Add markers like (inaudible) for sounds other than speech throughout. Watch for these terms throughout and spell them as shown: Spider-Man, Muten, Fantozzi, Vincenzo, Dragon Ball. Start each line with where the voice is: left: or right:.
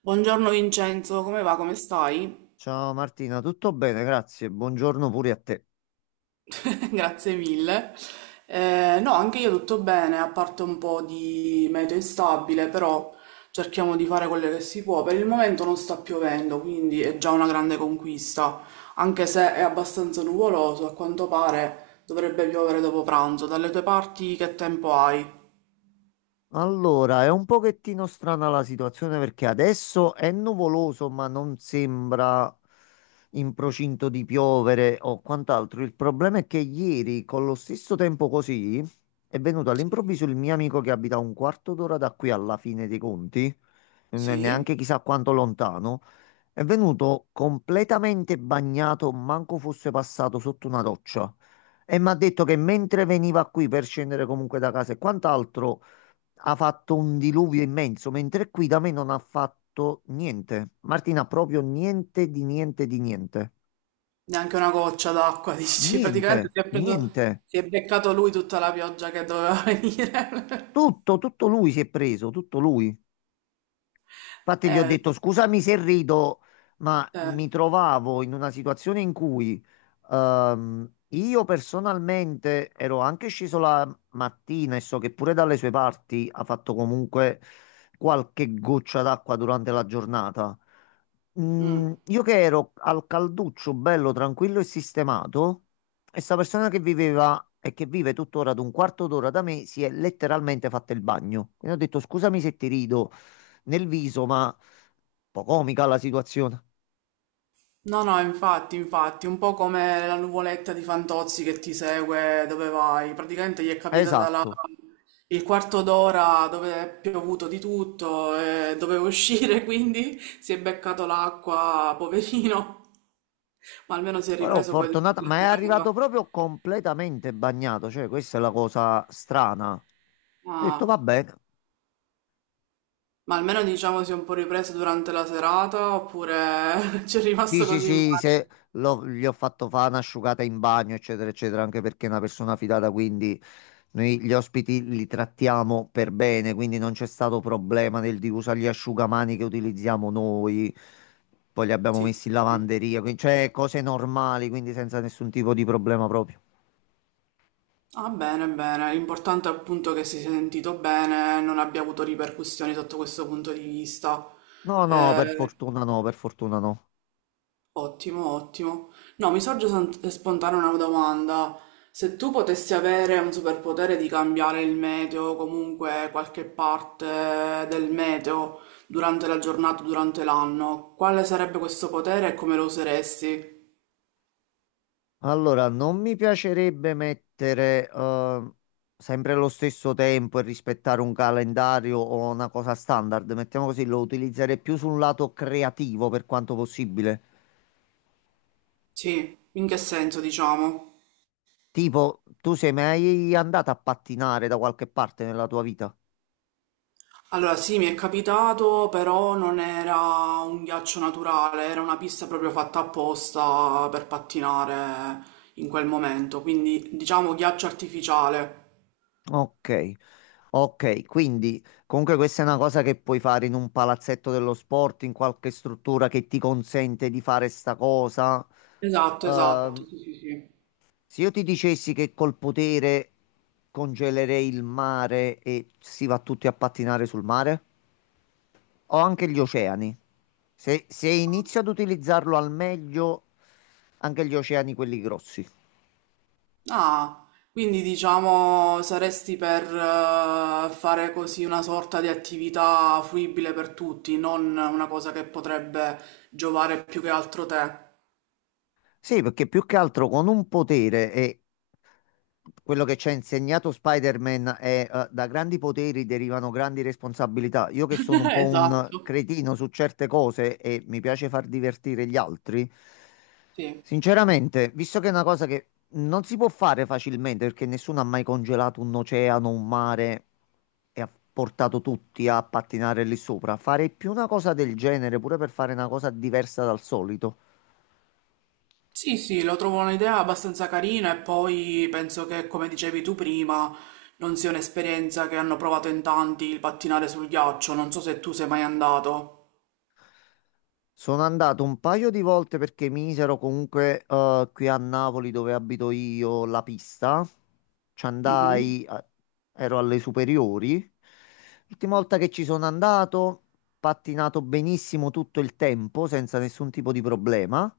right: Buongiorno Vincenzo, come va? Come stai?
left: Ciao Martina, tutto bene? Grazie. Buongiorno pure a te.
right: (laughs) Grazie mille. No, anche io tutto bene, a parte un po' di meteo instabile, però cerchiamo di fare quello che si può. Per il momento non sta piovendo, quindi è già una grande conquista, anche se è abbastanza nuvoloso, a quanto pare dovrebbe piovere dopo pranzo. Dalle tue parti che tempo hai?
left: Allora, è un pochettino strana la situazione perché adesso è nuvoloso, ma non sembra in procinto di piovere o quant'altro. Il problema è che ieri, con lo stesso tempo così, è venuto all'improvviso il mio amico che abita un quarto d'ora da qui alla fine dei conti,
right: Sì?
left: neanche chissà quanto lontano. È venuto completamente bagnato, manco fosse passato sotto una roccia. E mi ha detto che mentre veniva qui per scendere comunque da casa e quant'altro, ha fatto un diluvio immenso, mentre qui da me non ha fatto niente. Martina, proprio niente di niente di niente.
right: Neanche una goccia d'acqua, (laughs) dici?
left: Niente,
right: Praticamente si è preso,
left: niente.
right: si è beccato lui tutta la pioggia che doveva (laughs) venire.
left: Tutto, tutto lui si è preso, tutto lui. Infatti gli ho
right: (laughs) Eh,
left: detto scusami se rido, ma
right: Eh,
left: mi trovavo in una situazione in cui io personalmente ero anche sceso la mattina e so che pure dalle sue parti ha fatto comunque qualche goccia d'acqua durante la giornata.
right: mm.
left: Mm, io che ero al calduccio, bello, tranquillo e sistemato, e sta persona che viveva e che vive tuttora ad un quarto d'ora da me si è letteralmente fatta il bagno. Quindi ho detto scusami se ti rido nel viso, ma un po' comica la situazione.
right: No, no, infatti, infatti, un po' come la nuvoletta di Fantozzi che ti segue dove vai. Praticamente gli è capitata la-
left: Esatto.
right: il quarto d'ora dove è piovuto di tutto e doveva uscire, (laughs) quindi si è beccato l'acqua, poverino, ma almeno si è
left: Però
right: ripreso poi
left: fortunata,
right: durante
left: ma è
right: la serata.
left: arrivato proprio completamente bagnato, cioè questa è la cosa strana. Ho detto
right: Ah,
left: va bene.
right: ma almeno diciamo si è un po' ripreso durante la serata oppure (laughs) ci è
left: Sì,
right: rimasto
left: sì,
right: così male.
left: sì, se l'ho- gli ho fatto fare un'asciugata in bagno, eccetera, eccetera, anche perché è una persona fidata, quindi noi gli ospiti li trattiamo per bene, quindi non c'è stato problema nel di usare gli asciugamani che utilizziamo noi, poi li abbiamo
right: Sì,
left: messi in
right: sì.
left: lavanderia, quindi cioè cose normali, quindi senza nessun tipo di problema proprio.
right: Ah, bene, bene. L'importante è appunto che si sia sentito bene, non abbia avuto ripercussioni sotto questo punto di vista.
left: No, no, per
right: Eh,
left: fortuna no, per fortuna no.
right: Ottimo, ottimo. No, spontanea una domanda. Se tu potessi avere un superpotere di cambiare il meteo, comunque qualche parte del meteo, durante la giornata, durante l'anno, quale sarebbe questo potere e come lo useresti?
left: Allora, non mi piacerebbe mettere sempre lo stesso tempo e rispettare un calendario o una cosa standard. Mettiamo così, lo utilizzerei più sul lato creativo per quanto possibile.
right: Sì, in che senso, diciamo?
left: Tipo, tu sei mai andato a pattinare da qualche parte nella tua vita?
right: Allora, sì, mi è capitato, però non era un ghiaccio naturale, era una pista proprio fatta apposta per pattinare in quel momento, quindi diciamo ghiaccio artificiale.
left: Ok. Ok, quindi comunque questa è una cosa che puoi fare in un palazzetto dello sport, in qualche struttura che ti consente di fare sta cosa.
right: Esatto,
left: Ehm,
right: esatto, sì, sì, sì.
left: Se io ti dicessi che col potere congelerei il mare e si va tutti a pattinare sul mare, o anche gli oceani, se inizio ad utilizzarlo al meglio, anche gli oceani, quelli grossi.
right: Ah, quindi diciamo saresti per fare così una sorta di attività fruibile per tutti, non una cosa che potrebbe giovare più che altro te.
left: Sì, perché più che altro con un potere e quello che ci ha insegnato Spider-Man è, da grandi poteri derivano grandi responsabilità. Io che sono un
right: (laughs)
left: po' un
right: Esatto,
left: cretino su certe cose e mi piace far divertire gli altri,
right: sì.
left: sinceramente, visto che è una cosa che non si può fare facilmente perché nessuno ha mai congelato un oceano, un mare e ha portato tutti a pattinare lì sopra, fare più una cosa del genere pure per fare una cosa diversa dal solito.
right: Sì, sì, lo trovo un'idea abbastanza carina e poi penso che, come dicevi tu prima, non sia un'esperienza che hanno provato in tanti il pattinare sul ghiaccio. Non so se tu sei mai andato.
left: Sono andato un paio di volte perché misero comunque, qui a Napoli dove abito io la pista. Ci
right: Mhm.
left: andai, ero alle superiori. L'ultima volta che ci sono andato, pattinato benissimo tutto il tempo, senza nessun tipo di problema.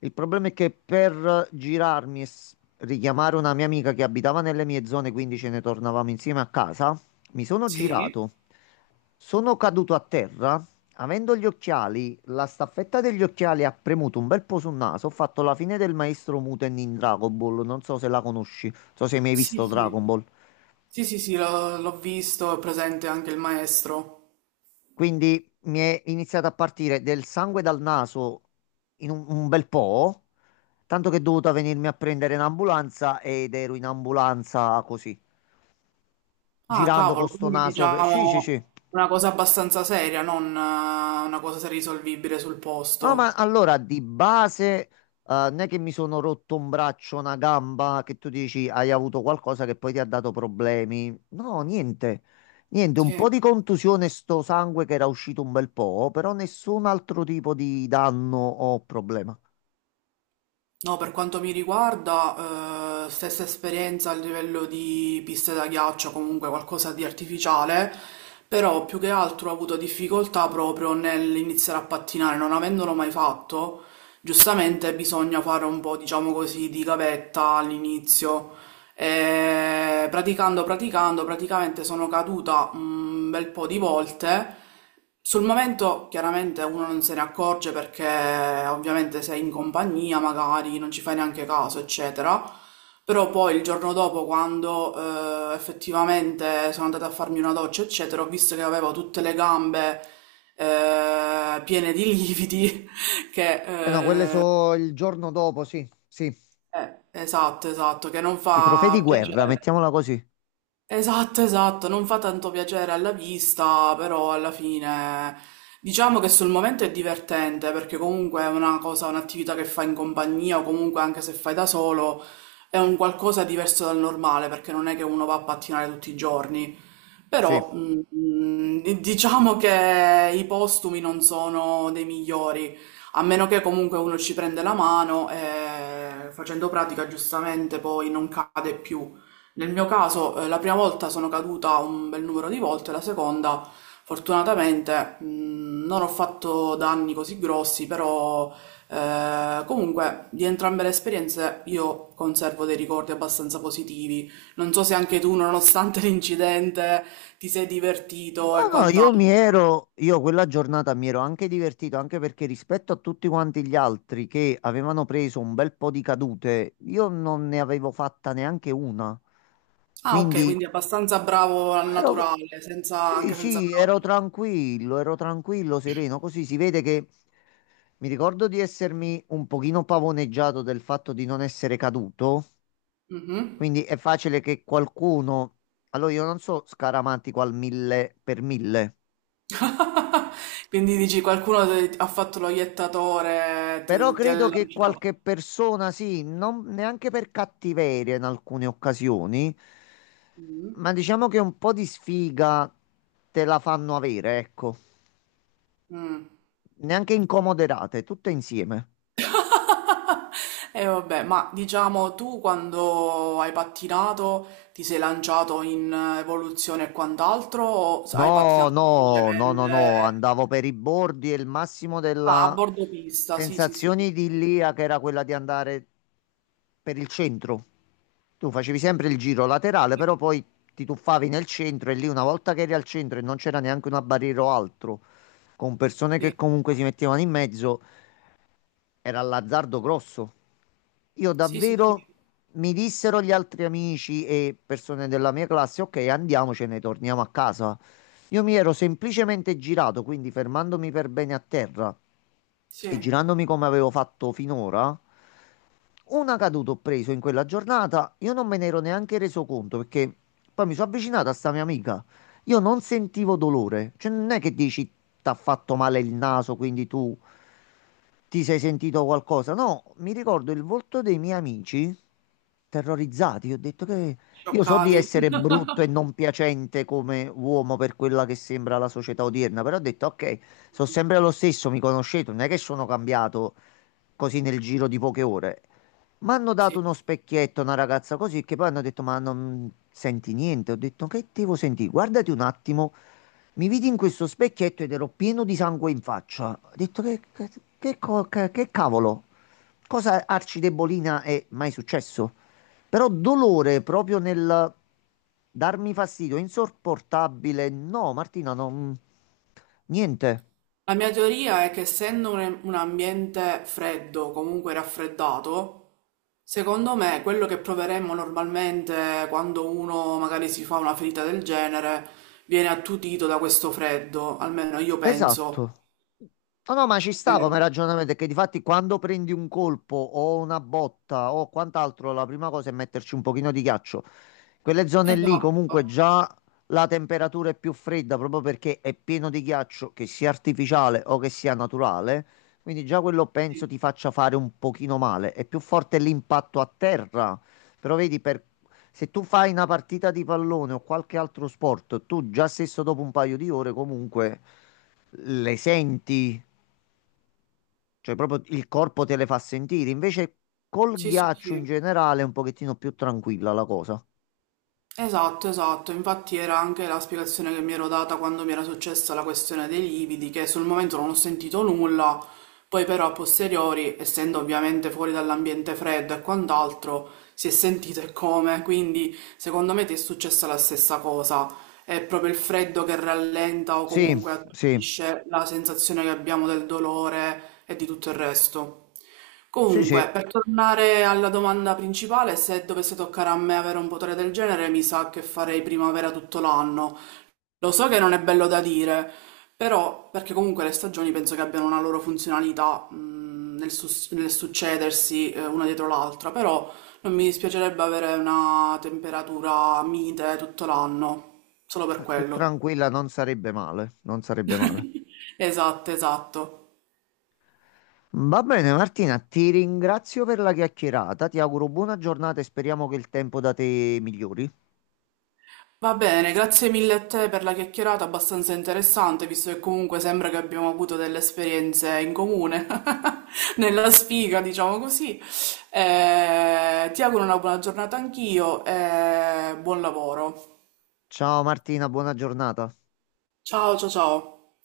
left: Il problema è che per girarmi e richiamare una mia amica che abitava nelle mie zone, quindi ce ne tornavamo insieme a casa, mi sono
right: Sì.
left: girato. Sono caduto a terra. Avendo gli occhiali, la staffetta degli occhiali ha premuto un bel po' sul naso. Ho fatto la fine del maestro Muten in Dragon Ball. Non so se la conosci, non so se mi hai mai
right: Sì,
left: visto
right: sì.
left: Dragon Ball.
right: Sì, sì, sì, l'ho visto, è presente anche il maestro.
left: Quindi mi è iniziato a partire del sangue dal naso in un bel po', tanto che è dovuta venirmi a prendere in ambulanza ed ero in ambulanza così,
right: Ah,
left: girando con
right: cavolo,
left: sto
right: quindi
left: naso. Sì, sì, sì.
right: diciamo una cosa abbastanza seria, non una cosa risolvibile sul
left: Ah, ma
right: posto.
left: allora di base, non è che mi sono rotto un braccio, una gamba, che tu dici hai avuto qualcosa che poi ti ha dato problemi. No, niente. Niente, un po'
right: Sì.
left: di contusione, sto sangue che era uscito un bel po', però nessun altro tipo di danno o problema.
right: No, per quanto mi riguarda, stessa esperienza a livello di piste da ghiaccio, comunque qualcosa di artificiale, però più che altro ho avuto difficoltà proprio nell'iniziare a pattinare, non avendolo mai fatto, giustamente bisogna fare un po', diciamo così, di gavetta all'inizio, e praticamente sono caduta un bel po' di volte. Sul momento chiaramente uno non se ne accorge perché ovviamente sei in compagnia, magari non ci fai neanche caso, eccetera. Però poi il giorno dopo, quando effettivamente sono andata a farmi una doccia, eccetera, ho visto che avevo tutte le gambe piene di lividi, (laughs)
left: Eh no, quelle
right: che eh,
left: so il giorno dopo, sì, sì.
right: esatto, esatto, che non
left: I trofei di
right: fa
left: guerra,
right: piacere.
left: mettiamola così.
right: Esatto, esatto, non fa tanto piacere alla vista, però alla fine diciamo che sul momento è divertente perché comunque è una cosa, un'attività che fai in compagnia o comunque anche se fai da solo è un qualcosa diverso dal normale perché non è che uno va a pattinare tutti i giorni.
left: Sì.
right: Però diciamo che i postumi non sono dei migliori, a meno che comunque uno ci prende la mano e facendo pratica giustamente poi non cade più. Nel mio caso, la prima volta sono caduta un bel numero di volte, la seconda, fortunatamente, non ho fatto danni così grossi, però comunque di entrambe le esperienze io conservo dei ricordi abbastanza positivi. Non so se anche tu, nonostante (laughs) l'incidente, ti sei divertito
left: No,
right: e
left: no,
right: quant'altro.
left: io quella giornata mi ero anche divertito, anche perché rispetto a tutti quanti gli altri che avevano preso un bel po' di cadute, io non ne avevo fatta neanche una.
right: Ah, ok,
left: Quindi
right: quindi abbastanza bravo al
left: ero,
right: naturale,
left: sì,
right: anche senza
left: sì,
right: bravo.
left: ero tranquillo, sereno. Così si vede che mi ricordo di essermi un pochino pavoneggiato del fatto di non essere caduto.
right: Mhm.
left: Quindi è facile che qualcuno, allora io non so scaramantico al mille per mille.
right: (laughs) Quindi dici qualcuno ha fatto lo iettatore,
left: Però
right: ti ha
left: credo che
right: lanciato.
left: qualche persona, sì, non neanche per cattiveria in alcune occasioni,
right: Mm.
left: ma diciamo che un po' di sfiga te la fanno avere, ecco.
right: Mm.
left: Neanche incomoderate, tutte insieme.
right: (laughs) E vabbè, ma diciamo tu quando hai pattinato ti sei lanciato in evoluzione e quant'altro o hai
left: No,
right: pattinato
left: no, no, no, no,
right: semplicemente
left: andavo per i bordi e il massimo
right: ah, a
left: della
right: bordo pista? Sì, sì, sì.
left: sensazione idilliaca era quella di andare per il centro. Tu facevi sempre il giro laterale, però poi ti tuffavi nel centro e lì una volta che eri al centro e non c'era neanche una barriera o altro con persone che
right: Sì,
left: comunque si mettevano in mezzo, era l'azzardo grosso. Io
right: sì, sì, sì,
left: davvero,
right: sì.
left: mi dissero gli altri amici e persone della mia classe, ok, andiamocene, torniamo a casa. Io mi ero semplicemente girato, quindi fermandomi per bene a terra e
right: Sì,
left: girandomi come avevo fatto finora, una caduta ho preso in quella giornata, io non me ne ero neanche reso conto perché poi mi sono avvicinato a sta mia amica. Io non sentivo dolore, cioè non è che dici t'ha fatto male il naso, quindi tu ti sei sentito qualcosa? No, mi ricordo il volto dei miei amici terrorizzati. Ho detto che io so di
right: scioccati.
left: essere
right: (laughs)
left: brutto e non piacente come uomo per quella che sembra la società odierna, però ho detto ok, sono sempre lo stesso, mi conoscete, non è che sono cambiato così nel giro di poche ore. Mi hanno dato
right: Sì.
left: uno specchietto, una ragazza così, che poi hanno detto ma non senti niente. Ho detto che devo sentire? Guardati un attimo. Mi vidi in questo specchietto ed ero pieno di sangue in faccia. Ho detto che cavolo, cosa arcidebolina è mai successo? Però dolore proprio nel darmi fastidio, insopportabile. No, Martina, non... niente.
right: La mia teoria è che essendo un ambiente freddo, comunque raffreddato, secondo me quello che proveremmo normalmente quando uno magari si fa una ferita del genere viene attutito da questo freddo, almeno io penso.
left: Esatto. No, no, ma ci sta come
right: Eh,
left: ragionamento, è che difatti quando prendi un colpo o una botta o quant'altro, la prima cosa è metterci un pochino di ghiaccio. Quelle zone lì
right: Esatto,
left: comunque
right: esatto,
left: già la temperatura è più fredda proprio perché è pieno di ghiaccio, che sia artificiale o che sia naturale, quindi già quello penso
right: sì,
left: ti faccia fare un pochino male. È più forte l'impatto a terra, però vedi per... Se tu fai una partita di pallone o qualche altro sport, tu già stesso dopo un paio di ore comunque le senti, cioè proprio il corpo te le fa sentire. Invece col
right: sì, sì.
left: ghiaccio in
right: Sì.
left: generale è un pochettino più tranquilla la cosa.
right: Esatto, esatto, infatti era anche la spiegazione che mi ero data quando mi era successa la questione dei lividi, che sul momento non ho sentito nulla, poi però a posteriori, essendo ovviamente fuori dall'ambiente freddo e quant'altro, si è sentito e come, quindi secondo me ti è successa la stessa cosa è proprio il freddo che rallenta o
left: Sì,
right: comunque
left: sì,
right: attutisce la sensazione che abbiamo del dolore e di tutto il resto.
left: sì, sì,
right: Comunque, per tornare alla domanda principale, se dovesse toccare a me avere un potere del genere, mi sa che farei primavera tutto l'anno, lo so che non è bello da dire, però, perché comunque le stagioni penso che abbiano una loro funzionalità, nel, nel succedersi, una dietro l'altra, però non mi dispiacerebbe avere una temperatura mite tutto l'anno, solo per
left: più
right: quello.
left: tranquilla non sarebbe male, non sarebbe male.
right: (laughs) Esatto, esatto.
left: Va bene Martina, ti ringrazio per la chiacchierata, ti auguro buona giornata e speriamo che il tempo da te migliori.
right: Va bene, grazie mille a te per la chiacchierata abbastanza interessante, visto che comunque sembra che abbiamo avuto delle esperienze in comune, (laughs) nella sfiga, diciamo così. Ti auguro una buona giornata anch'io e buon lavoro.
left: Ciao Martina, buona giornata.
right: Ciao, ciao, ciao.